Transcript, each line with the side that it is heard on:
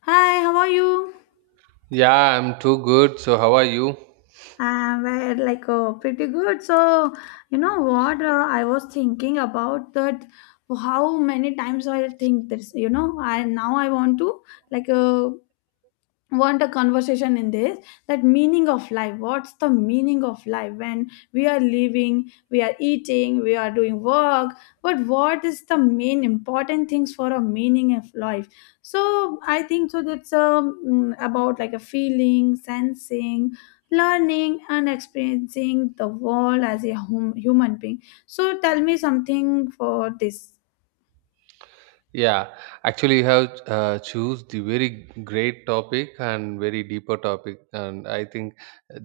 left: Hi, how are you?
right: Yeah, I'm too good. So, how are you?
left: Pretty good. So, you know what? I was thinking about that. How many times I think this. I now I want to like uh, want a conversation in this, that meaning of life. What's the meaning of life? When we are living, we are eating, we are doing work, but what is the main important things for a meaning of life? So I think so that's about like a feeling, sensing, learning and experiencing the world as a human being. So tell me something for this.
right: Yeah, actually, you have choose the very great topic and very deeper topic, and I think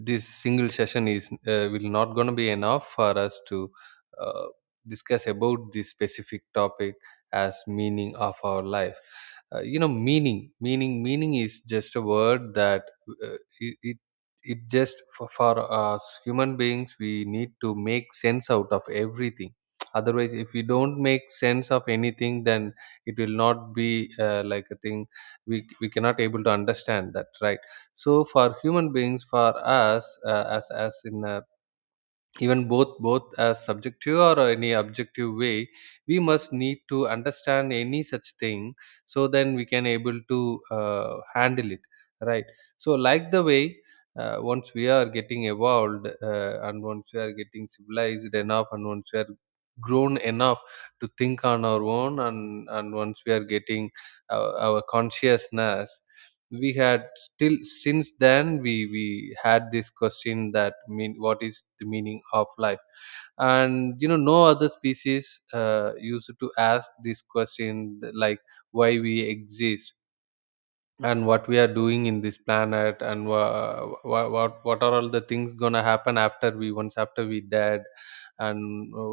right: this single session is will not going to be enough for us to uh, discuss about this specific topic as meaning of our life. You know, meaning is just a word that uh, it, it it just for us human beings we need to make sense out of everything. Otherwise, if we don't make sense of anything, then it will not be like a thing, we cannot able to understand that, right? So for human beings, for us, as in a, even both as subjective or any objective way, we must need to understand any such thing, so then we can able to handle it, right? So like the way, once we are getting evolved, and once we are getting civilized enough, and once we are grown enough to think on our own, and once we are getting our consciousness, we had still since then we had this question that, mean, what is the meaning of life? And you know, no other species used to ask this question, like why we exist, and what we are doing in this planet, and what are all the things gonna happen after we, once after we dead, and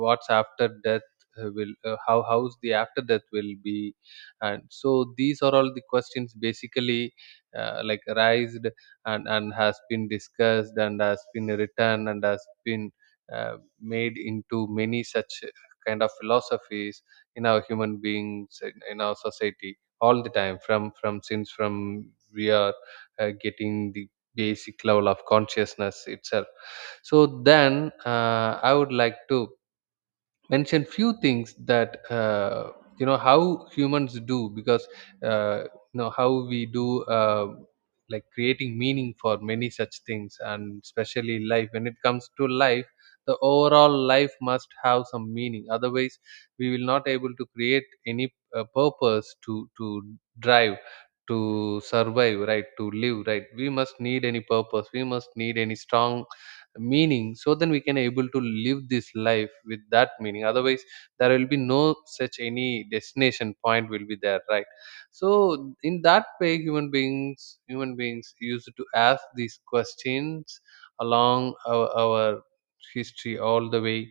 right: what's after death, will how how's the after death will be? And so these are all the questions basically, like, raised, and has been discussed, and has been written, and has been made into many such kind of philosophies in our human beings, in our society, all the time, from since from we are getting the basic level of consciousness itself. So then, I would like to mention few things that, you know, how humans do, because uh, you know how we do, like creating meaning for many such things, and especially life. When it comes to life, the overall life must have some meaning, otherwise we will not able to create any purpose to drive, to survive, right? To live, right? We must need any purpose, we must need any strong meaning, so then we can able to live this life with that meaning. Otherwise there will be no such any destination point will be there, right? So in that way, human beings used to ask these questions along our history, all the way.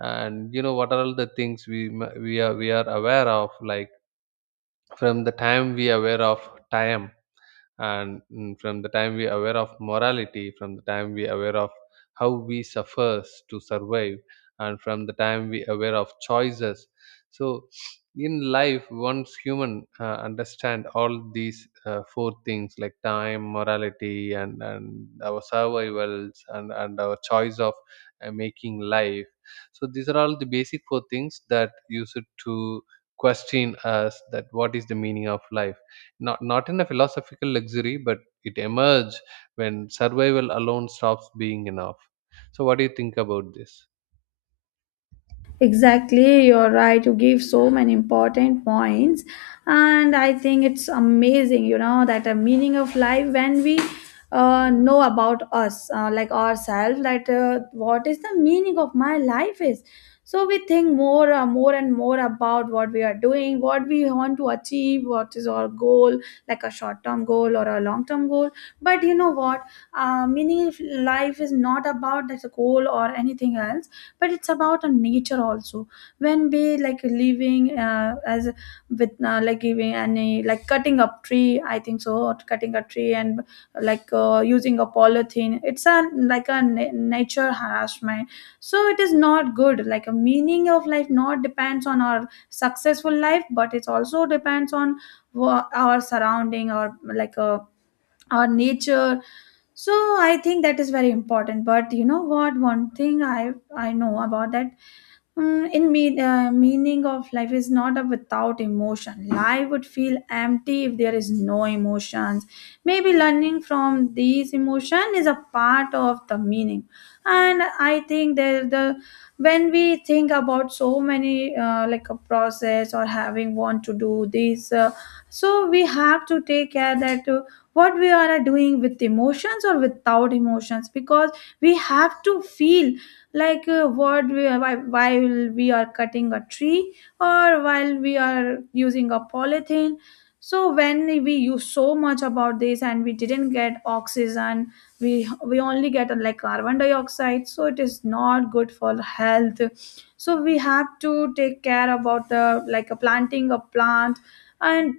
right: And you know, what are all the things we are aware of? Like, from the time we are aware of time, and from the time we aware of morality, from the time we aware of how we suffers to survive, and from the time we aware of choices. So in life, once human understand all these four things, like time, morality, and our survivals, and our choice of making life. So these are all the basic four things that use it to question us that, what is the meaning of life? Not in a philosophical luxury, but it emerges when survival alone stops being enough. So what do you think about this?
left: Exactly, you're right. You give so many important points, and I think it's amazing, you know, that the meaning of life when we know about us, like ourselves, that what is the meaning of my life is. So we think more, more and more about what we are doing, what we want to achieve, what is our goal, like a short-term goal or a long-term goal. But you know what? Meaning of life is not about that goal or anything else, but it's about a nature also. When we like living as with like giving any, like cutting up tree I think so, or cutting a tree and using a polythene, it's a like a nature harassment. So it is not good. Like a meaning of life not depends on our successful life, but it also depends on our surrounding, or like a, or nature. So I think that is very important. But you know what, one thing I know about that, in me, meaning of life is not a without emotion. Life would feel empty if there is no emotions. Maybe learning from these emotion is a part of the meaning. And I think that, the, when we think about so many like a process or having want to do this, so we have to take care that what we are doing with emotions or without emotions, because we have to feel like what we are, while we are cutting a tree or while we are using a polythene. So when we use so much about this and we didn't get oxygen, we only get like carbon dioxide, so it is not good for health. So we have to take care about the like a planting a plant. And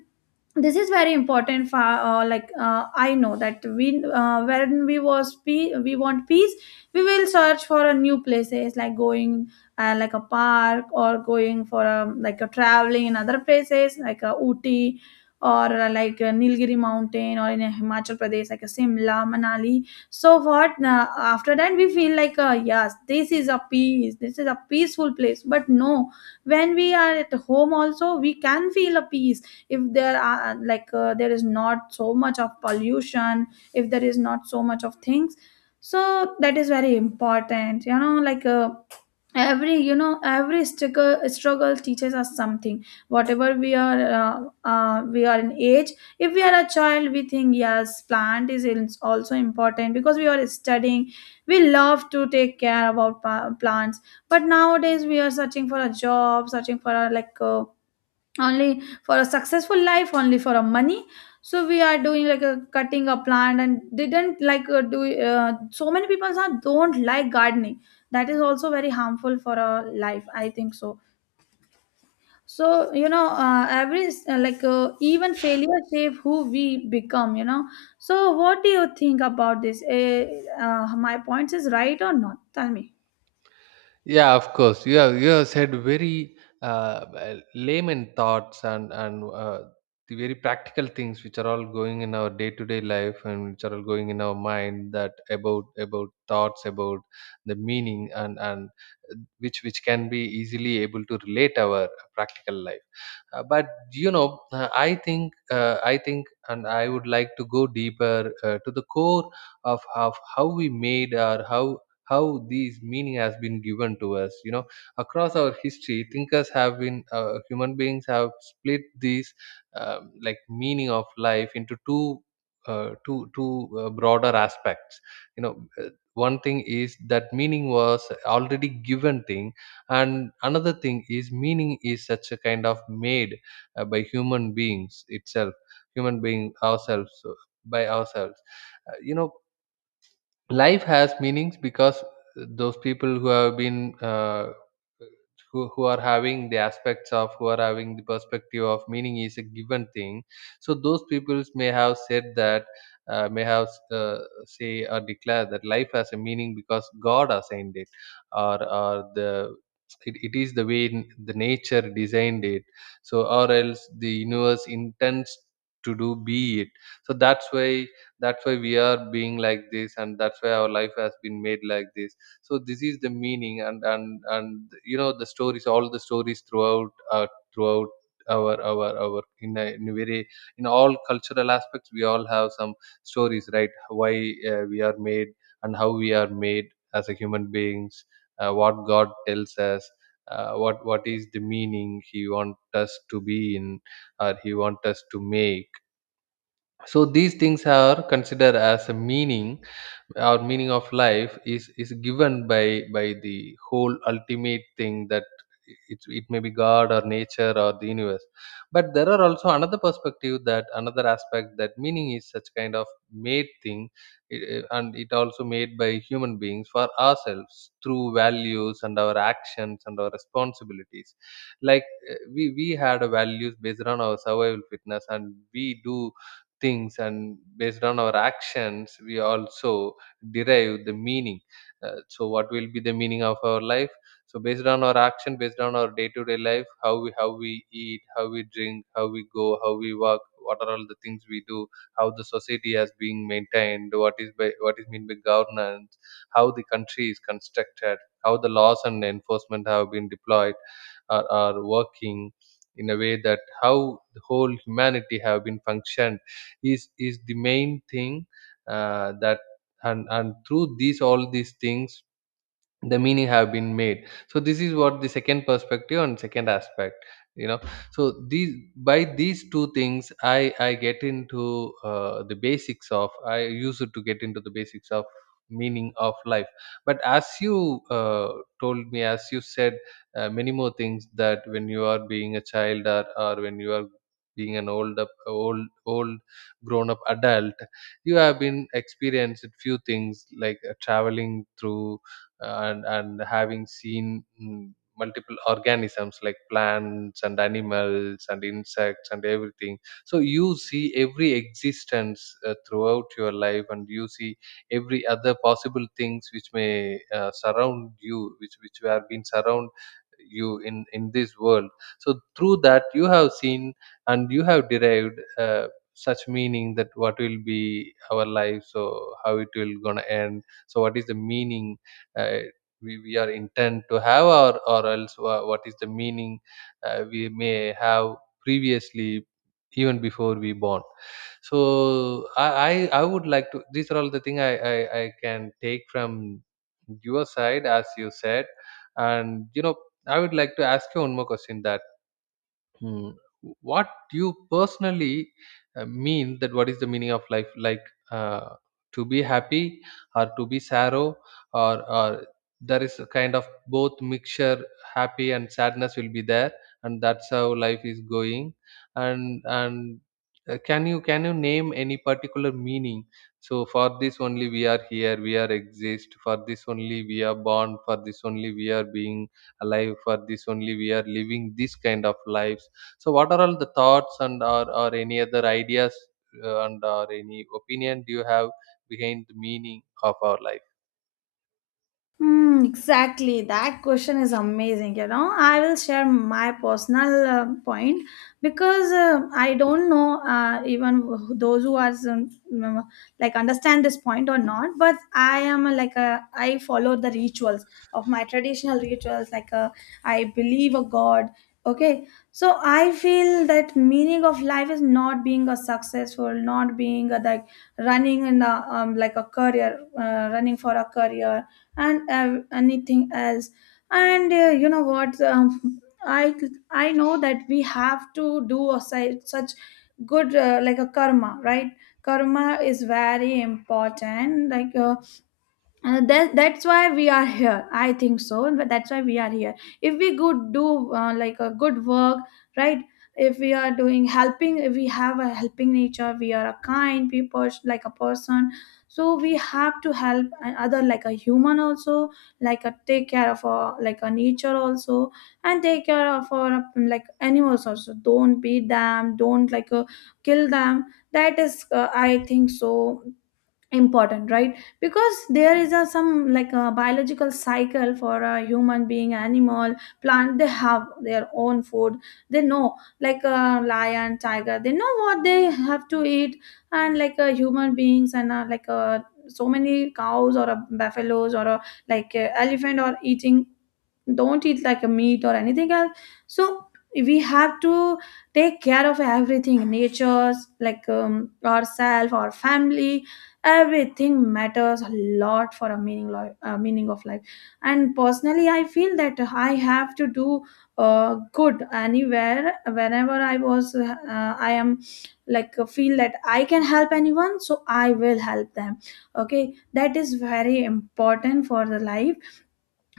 left: this is very important for I know that we, when we was we want peace, we will search for a new places, like going like a park, or going for a, like a traveling in other places like a Uti, or like a Nilgiri mountain, or in a Himachal Pradesh, like a Simla, Manali. So what, after that we feel like, yes, this is a peace, this is a peaceful place. But no, when we are at home also, we can feel a peace, if there are there is not so much of pollution, if there is not so much of things. So that is very important, you know, like, every, you know, every struggle teaches us something, whatever we are in age. If we are a child, we think, yes, plant is also important because we are studying, we love to take care about plants. But nowadays we are searching for a job, searching for a, only for a successful life, only for a money. So we are doing like a cutting a plant and didn't like, do so many people are don't like gardening. That is also very harmful for a life, I think so. So you know, every like even failure shape who we become, you know. So what do you think about this? My points is right or not, tell me.
right: Yeah, of course. You have said very layman thoughts, and the very practical things, which are all going in our day to day life, and which are all going in our mind, that about thoughts, about the meaning, and which can be easily able to relate our practical life. But you know, I think, and I would like to go deeper to the core of how we made, or how these meaning has been given to us. You know, across our history, thinkers have been, human beings have split these like, meaning of life into two two broader aspects. You know, one thing is that meaning was already given thing, and another thing is, meaning is such a kind of made by human beings itself, human being ourselves, by ourselves. You know, life has meanings because those people who have been who are having the aspects of, who are having the perspective of, meaning is a given thing. So those peoples may have said that, may have say or declare that life has a meaning because god assigned it, or the it, it is the way the nature designed it. So or else the universe intends to do, be it. So that's why, that's why we are being like this, and that's why our life has been made like this. So this is the meaning. And you know, the stories, all the stories throughout, throughout our in a very in all cultural aspects, we all have some stories, right? Why we are made, and how we are made as a human beings. What god tells us, what is the meaning he want us to be in, or he want us to make. So these things are considered as a meaning. Our meaning of life is given by the whole ultimate thing, that it may be god or nature or the universe. But there are also another perspective, that another aspect, that meaning is such kind of made thing, and it also made by human beings for ourselves through values and our actions and our responsibilities. Like, we had a values based on our survival fitness, and we do things, and based on our actions we also derive the meaning. So what will be the meaning of our life? So based on our action, based on our day-to-day life, how we eat, how we drink, how we go, how we walk, what are all the things we do, how the society has being maintained, what is by what is meant by governance, how the country is constructed, how the laws and enforcement have been deployed, are working in a way that, how the whole humanity have been functioned, is the main thing, that, and through these, all these things, the meaning have been made. So this is what the second perspective and second aspect, you know. So these, by these two things, I get into the basics of, I used to get into the basics of meaning of life. But as you told me, as you said, many more things, that when you are being a child, or when you are being an old up old old grown up adult, you have been experienced few things, like traveling through, and having seen, multiple organisms like plants and animals and insects and everything. So you see every existence throughout your life, and you see every other possible things which may surround you, which have been surround you in this world. So through that you have seen, and you have derived such meaning that, what will be our life, so how it will gonna end, so what is the meaning uh, we are intent to have, or else wha- what is the meaning we may have previously, even before we born. So I would like to, these are all the thing I can take from your side as you said. And you know, I would like to ask you one more question that, Hmm. What you personally mean that, what is the meaning of life? Like, uh, to be happy, or to be sorrow, or there is a kind of both mixture, happy and sadness will be there, and that's how life is going. And can you name any particular meaning? So for this only we are here, we are exist. For this only we are born. For this only we are being alive, for this only we are living this kind of lives. So what are all the thoughts, or any other ideas and or any opinion do you have behind the meaning of our life?
left: Hmm, exactly. That question is amazing. You know, I will share my personal point, because I don't know, even those who are like understand this point or not. But I am a, like a, I follow the rituals of my traditional rituals. Like a, I believe a god. Okay, so I feel that meaning of life is not being a successful, not being a, like running in a like a career, running for a career and anything else. And you know what? I know that we have to do a such good like a karma, right? Karma is very important. Like that's why we are here I think so, and but that's why we are here. If we could do like a good work, right. If we are doing helping, if we have a helping nature, we are a kind people, like a person. So we have to help another like a human also, like a take care of our like a nature also, and take care of our like animals also. Don't beat them, don't like, kill them. That is, I think so, important, right, because there is a some like a biological cycle for a human being, animal, plant. They have their own food, they know, like a lion, tiger, they know what they have to eat. And like a human beings, and uh, like a so many cows, or a buffaloes, or a like a elephant, or eating, don't eat like a meat or anything else. So we have to take care of everything. Nature's, like, ourself, our family, everything matters a lot for a meaning life, meaning of life. And personally I feel that I have to do good anywhere, whenever I was I am like, feel that I can help anyone, so I will help them. Okay, that is very important for the life.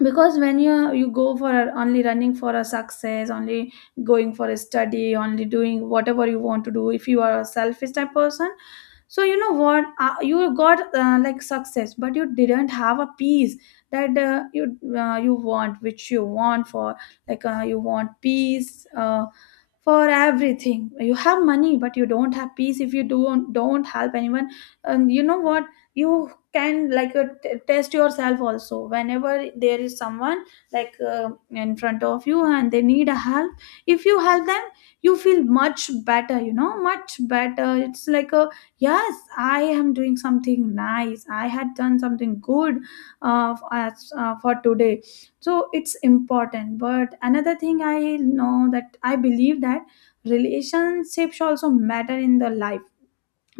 left: Because when you go for only running for a success, only going for a study, only doing whatever you want to do, if you are a selfish type person, so you know what, you got, like success, but you didn't have a peace that you want, which you want for, you want peace for everything. You have money, but you don't have peace if you don't help anyone. And you know what, you can like, test yourself also. Whenever there is someone like in front of you and they need a help, if you help them, you feel much better, you know, much better. It's like a, yes, I am doing something nice, I had done something good, as, for today. So it's important. But another thing I know that I believe that relationships also matter in the life.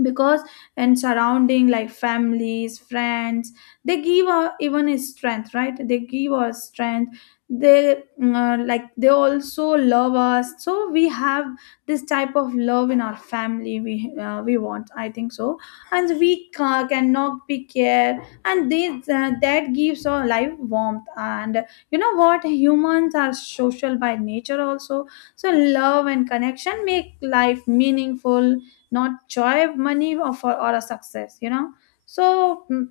left: Because, and surrounding, like families, friends, they give our even a strength, right, they give us strength. They like they also love us, so we have this type of love in our family, we, we want, I think so. And we cannot be care, and this, that gives our life warmth. And you know what, humans are social by nature also. So love and connection make life meaningful, not joy of money, or for, or a success, you know. So,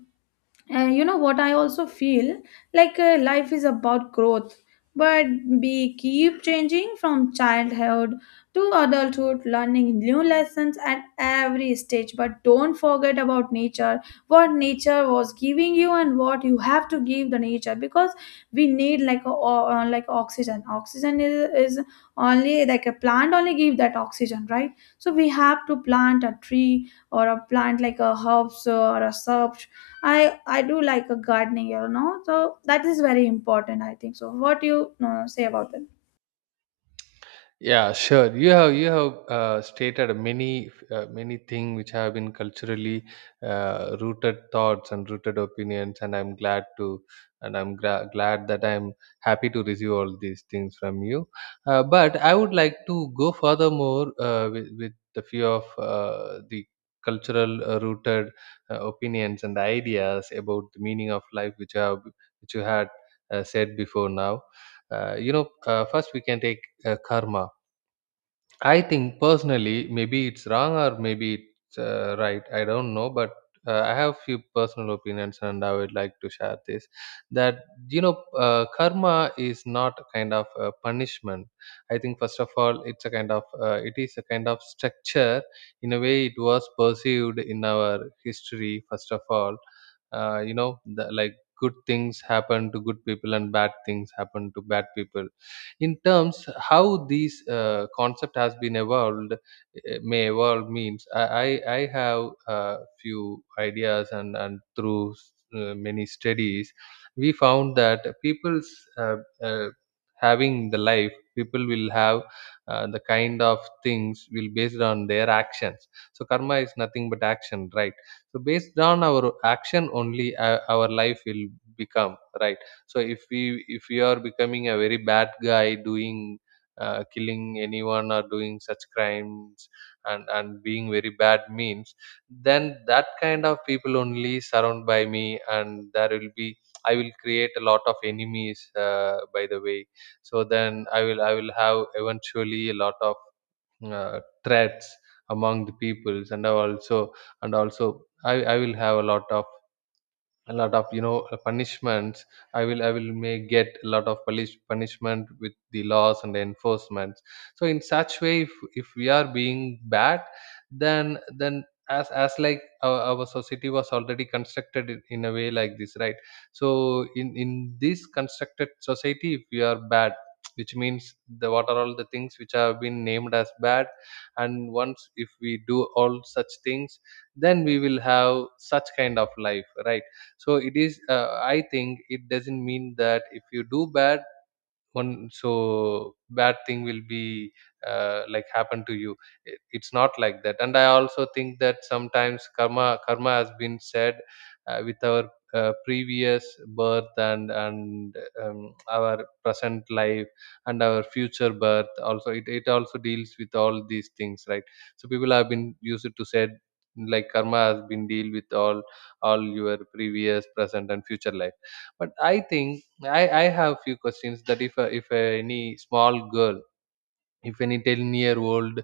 left: and you know what, I also feel like, life is about growth, but we keep changing from childhood to adulthood, learning new lessons at every stage. But don't forget about nature, what nature was giving you, and what you have to give the nature, because we need like a, like oxygen. Oxygen is only like a plant only give that oxygen, right? So we have to plant a tree or a plant, like a herbs or a shrub. I do like a gardening, you know, so that is very important, I think. So, what do you say about
right: Yeah, sure. You have stated many many things which have been culturally rooted thoughts and rooted opinions, and I'm glad to, and glad that I'm happy to receive all these things from you. But I would like to go furthermore with the few of the cultural rooted opinions and ideas about the meaning of life, which you have, which you had said before now. First we can take karma. I think personally, maybe it's wrong or maybe it's right. I don't know, but I have few personal opinions, and I would like to share this. That karma is not a kind of a punishment. I think first of all, it's a kind of structure. In a way, it was perceived in our history. First of all, you know, the, like, good things happen to good people and bad things happen to bad people. In terms how these concept has been evolved, may evolve, means I have uh, few ideas, and through many studies we found that people's uh, uh, having the life, people will have the kind of things will based on their actions. So karma is nothing but action, right? So based on our action only, our life will become right. So if we are becoming a very bad guy, doing killing anyone or doing such crimes, and being very bad, means then that kind of people only surround by me, and there will be I will create a lot of enemies by the way. So then I will have eventually a lot of threats among the peoples, and I also, and also I will have a lot of punishments. I will may get a lot of punishment with the laws and the enforcements. So in such way, if we are being bad, then as like our society was already constructed in a way like this, right? So in this constructed society, if we are bad, which means the what are all the things which have been named as bad, and once if we do all such things, then we will have such kind of life, right? So it is, I think, it doesn't mean that if you do bad one, so bad thing will be like happen to you. It- it's not like that. And I also think that sometimes karma has been said with our previous birth and our present life, and our future birth also. It it also deals with all these things, right? So people have been used to said like karma has been deal with all your previous, present and future life. But I think I have few questions that if a, any small girl, if any 10-year old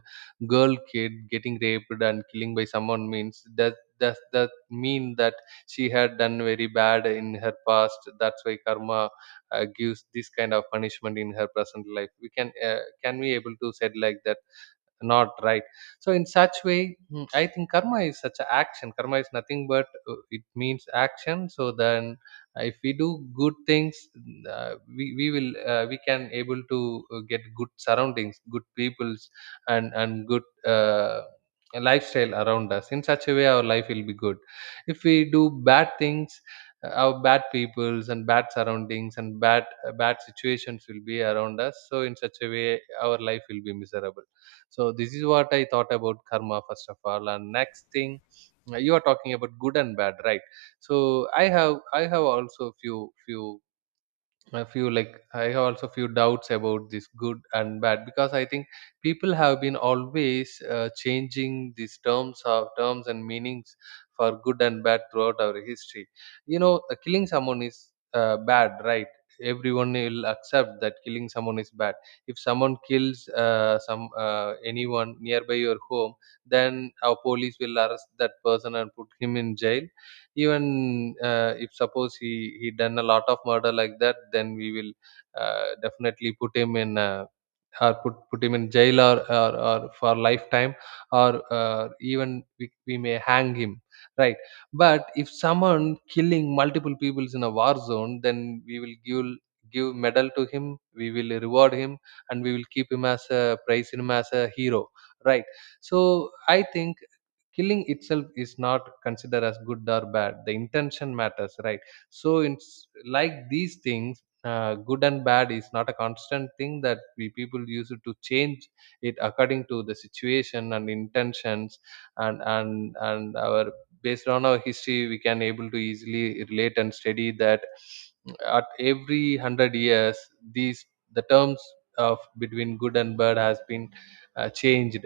right: girl kid getting raped and killing by someone, means that does that mean that she had done very bad in her past? That's why karma gives this kind of punishment in her present life. We can we able to said like that? Not right. So in such way, I think karma is such an action. Karma is nothing but, it means action. So then if we do good things, we will we can able to get good surroundings, good peoples, and good lifestyle around us. In such a way our life will be good. If we do bad things, our bad peoples and bad surroundings and bad situations will be around us, so in such a way our life will be miserable. So this is what I thought about karma first of all. And next thing, you are talking about good and bad, right? So I have also few few a few like I have also few doubts about this good and bad, because I think people have been always changing these terms of terms and meanings for good and bad throughout our history. You know, killing someone is bad, right? Everyone will accept that killing someone is bad. If someone kills some anyone nearby your home, then our police will arrest that person and put him in jail. Even if suppose he done a lot of murder like that, then we will definitely put him in or put put him in jail or or, for lifetime, or even we may hang him, right? But if someone killing multiple peoples in a war zone, then we will give medal to him, we will reward him, and we will keep him as a praise him as a hero, right? So I think killing itself is not considered as good or bad, the intention matters, right? So it's like these things, good and bad is not a constant thing, that we people use it to change it according to the situation and intentions. And our, based on our history, we can able to easily relate and study that at every 100 years these the terms of between good and bad has been changed,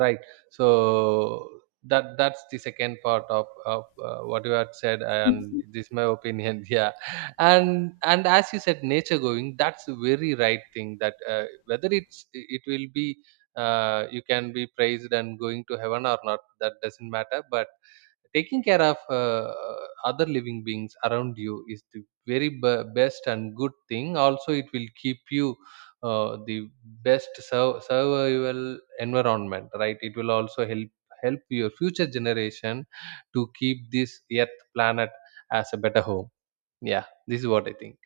right: right? So that that's the second part of what you had said, and
left: that?
right: this is my opinion. Yeah. And as you said, nature going, that's a very right thing, that whether it's it will be, you can be praised and going to heaven or not, that doesn't matter. But taking care of other living beings around you is the very best and good thing. Also, it will keep you the best survival environment, right? It will also help help your future generation to keep this earth planet as a better home. Yeah, this is what I think.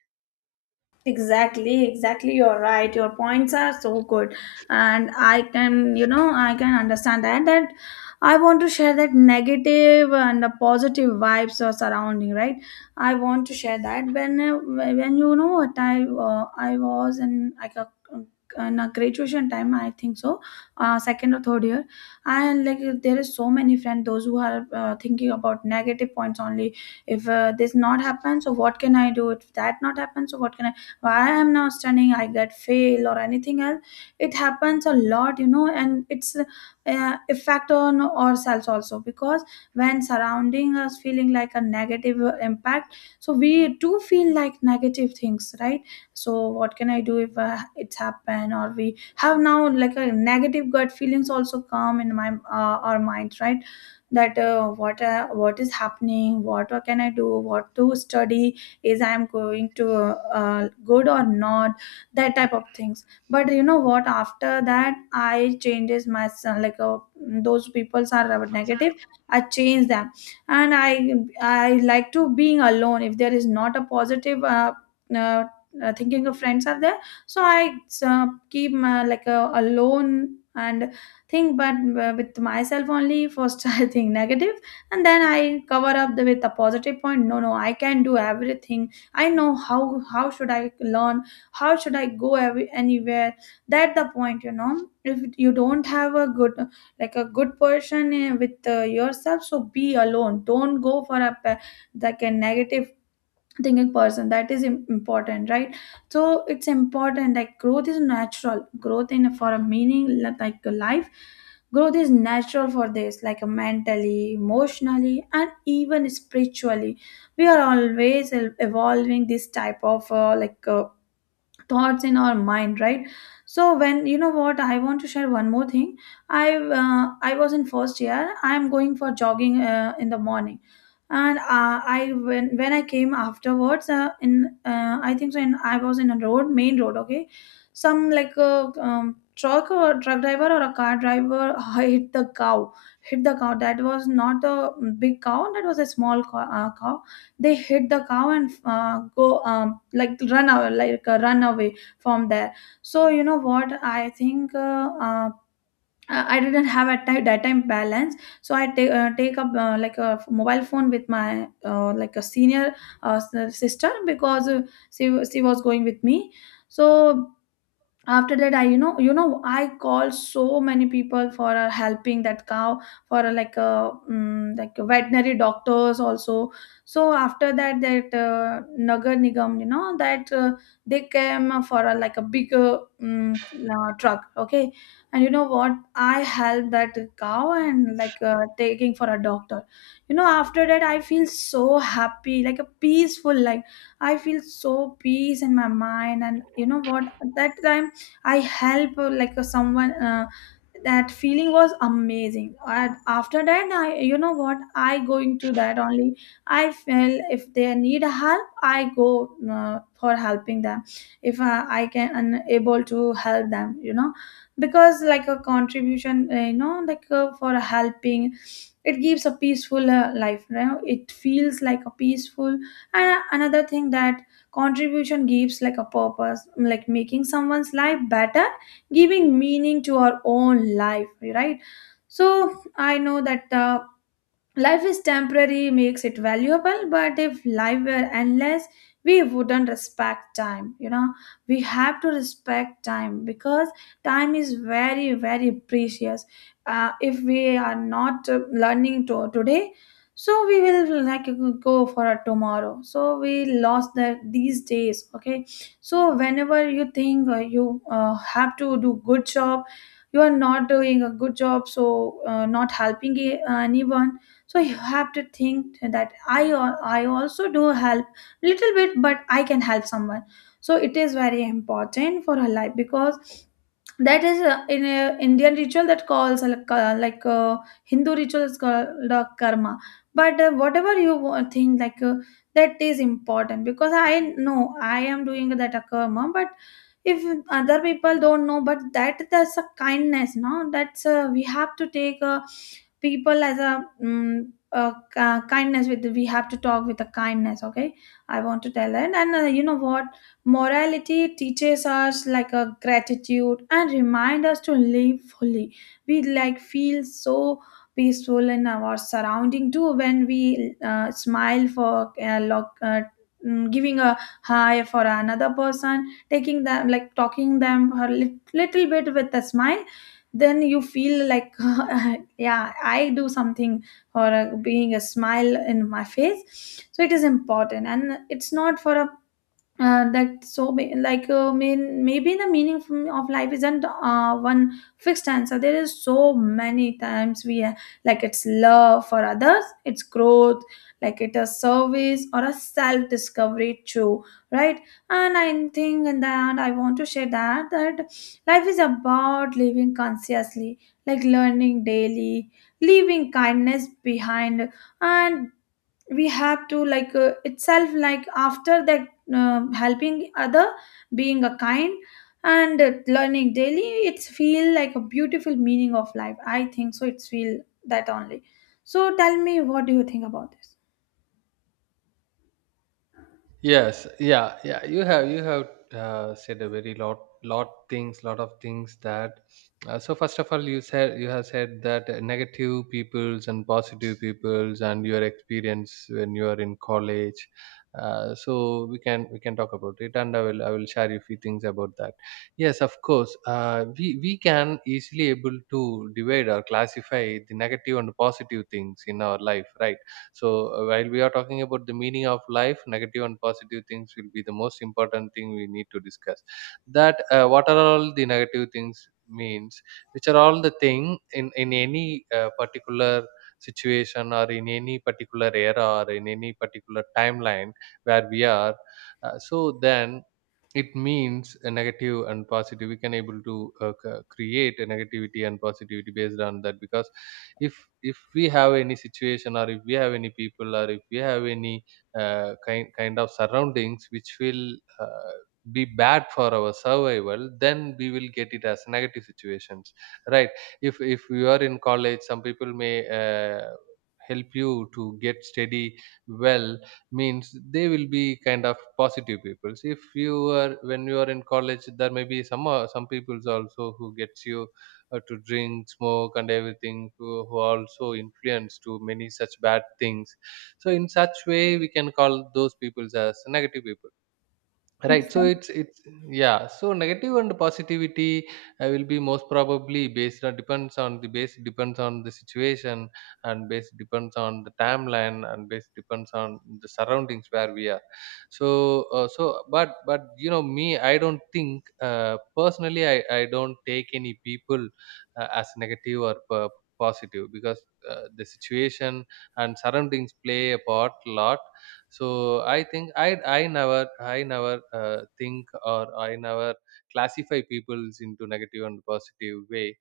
left: Exactly, exactly. You're right. Your points are so good. And I can, you know, I can understand that. That I want to share that negative and the positive vibes are surrounding, right? I want to share that. When you know what I was in like a, in a graduation time, I think so, second or third year. And like there is so many friends, those who are thinking about negative points only. If this not happens, so what can I do? If that not happens, so what can I? Why I'm not studying, I get fail or anything else. It happens a lot, and it's effect on ourselves also, because when surrounding us feeling like a negative impact, so we do feel like negative things, right? So what can I do if it's happened, or we have now like a negative gut feelings also come in my our minds, right? That what is happening, what can I do, what to study, is I'm going to good or not, that type of things. But you know what, after that I changes my son like, those peoples are negative, I change them. And I like to being alone. If there is not a positive uh, thinking of friends are there, so I keep my, like alone and think. But with myself only first. I think negative, and then I cover up the, with a positive point. No, no, I can do everything. I know how should I learn, how should I go every, anywhere. That the point, you know, if you don't have a good, like a good person with yourself, so be alone. Don't go for a pe- like a negative thinking person. That is important, right? So it's important, like growth is natural, growth in for a meaning like a life. Growth is natural for this, like a mentally, emotionally and even spiritually we are always evolving this type of thoughts in our mind, right? So when you know what, I want to share one more thing. i I was in first year. I'm going for jogging in the morning, and I when I came afterwards, in I think so, in I was in a road, main road. Okay, some like a um, truck or truck driver or a car driver hit the cow. Hit the cow. That was not a big cow, that was a small cow, cow. They hit the cow and go like run away, like run away from there. So you know what, I think I I didn't have at time, that time balance. So I take take up like a mobile phone with my like a senior uh, sister, because she she was going with me. So after that, I I call so many people for helping that cow, for like a like veterinary doctors also. So after that, that nagar nigam, you know, that they came for like a bigger truck. Okay, and you know what, I helped that cow and like taking for a doctor. You know, after that I feel so happy, like a peaceful, like I feel so peace in my mind. And you know what, at that time, I help someone, that feeling was amazing. And after that, I you know what I going to that only. I feel if they need help, I go for helping them. If I can unable to help them, you know, because like a contribution, for helping, it gives a peaceful life, you know. It feels like a peaceful. And another thing, that contribution gives like a purpose, like making someone's life better, giving meaning to our own life, right? So I know that, life is temporary makes it valuable, but if life were endless, we wouldn't respect time. You know, we have to respect time, because time is very, very precious. If we are not learning to today, so we will like go for a tomorrow. So we lost that these days. Okay, so whenever you think you have to do good job, you are not doing a good job, so not helping anyone. So you have to think that I also do help little bit, but I can help someone. So it is very important for her life, because that is in a Indian ritual, that calls Hindu ritual, is called karma. But whatever you think, like that is important, because I know I am doing that a karma. But if other people don't know, but that's a kindness, no, that's we have to take people as a, a kindness with, we have to talk with a kindness. Okay, I want to tell that. And you know what, morality teaches us like a gratitude and remind us to live fully. We like feel so peaceful in our surrounding too, when we smile for giving a hi for another person, taking them, like talking them a little bit with a smile. Then you feel like, yeah, I do something for being a smile in my face. So it is important. And it's not for a that, so maybe the meaning of life isn't one fixed answer. There is so many times we like, it's love for others, it's growth, like it is service or a self discovery too, right? And I think in the end I want to share that, that life is about living consciously, like learning daily, leaving kindness behind. And we have to like itself, like after that, helping other, being a kind, and learning daily. It's feel like a beautiful meaning of life, I think. So it's feel that only. So tell me, what do you think about this?
right: Yes, yeah, yeah. You have said a very lot things, lot of things that. So first of all, you said you have said that negative peoples and positive peoples and your experience when you are in college. So we can talk about it, and I will share a few things about that. Yes, of course. We can easily able to divide or classify the negative and positive things in our life, right? So while we are talking about the meaning of life, negative and positive things will be the most important thing we need to discuss. That what are all the negative things means, which are all the thing in any particular situation, or in any particular era, or in any particular timeline where we are. So then it means a negative and positive, we can able to create a negativity and positivity based on that. Because if if we have any situation, or if we have any people, or if we have any kind of surroundings which will uh, be bad for our survival, then we will get it as negative situations, right? If you are in college, some people may uh, help you to get steady, well, means they will be kind of positive people. If you are, when you are in college, there may be some people's also who gets you to drink, smoke, and everything, who also influence to many such bad things. So, in such way, we can call those people as negative people. Right. So
left: Exactly,
right: it's, yeah. So negative and positivity will be most probably based on, depends on the base, depends on the situation, and base depends on the timeline, and base depends on the surroundings where we are. So so but, you know me, I don't think personally, I don't take any people as negative or positive, because the situation and surroundings play a part lot. So I think I never think, or I never classify peoples into negative and positive way.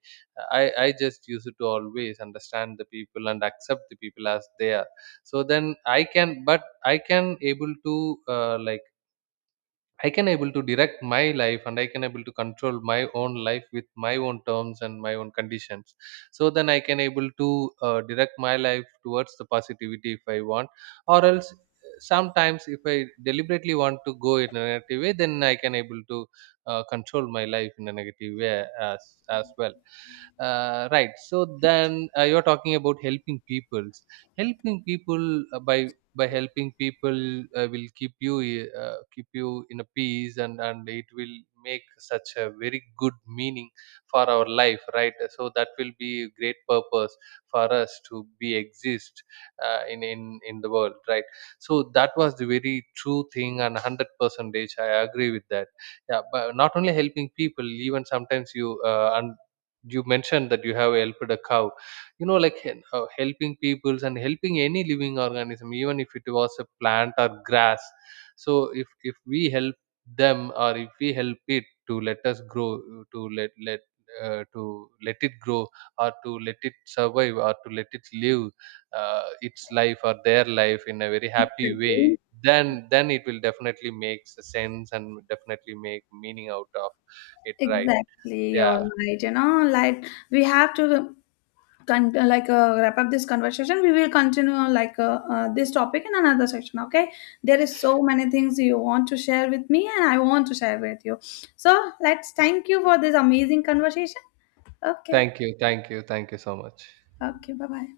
right: I just use it to always understand the people and accept the people as they are. So then I can, but I can able to like I can able to direct my life, and I can able to control my own life with my own terms and my own conditions. So then I can able to direct my life towards the positivity if I want, or else sometimes if I deliberately want to go in a negative way, then I can able to control my life in a negative way as well. Right. So then you're talking about helping peoples, helping people by helping people will keep you in a peace, and it will make such a very good meaning for our life, right? So that will be a great purpose for us to be exist in in the world, right? So that was the very true thing, and 100 percentage I agree with that. Yeah, but not only helping people, even sometimes you, and you mentioned that you have helped a cow. You know, like helping peoples and helping any living organism, even if it was a plant or grass. So if we help them, or if we help it to let us grow, to let let to let it grow, or to let it survive, or to let it live its life or their life in a very happy way, then it will definitely make sense and definitely make meaning out of it, right?
left: exactly,
right: Yeah,
left: you're right. You know, like we have to con- like wrap up this conversation. We will continue on like this topic in another section. Okay, there is so many things you want to share with me and I want to share with you. So let's, thank you for this amazing conversation. Okay.
right: thank you, thank you so much.
left: Okay, bye bye.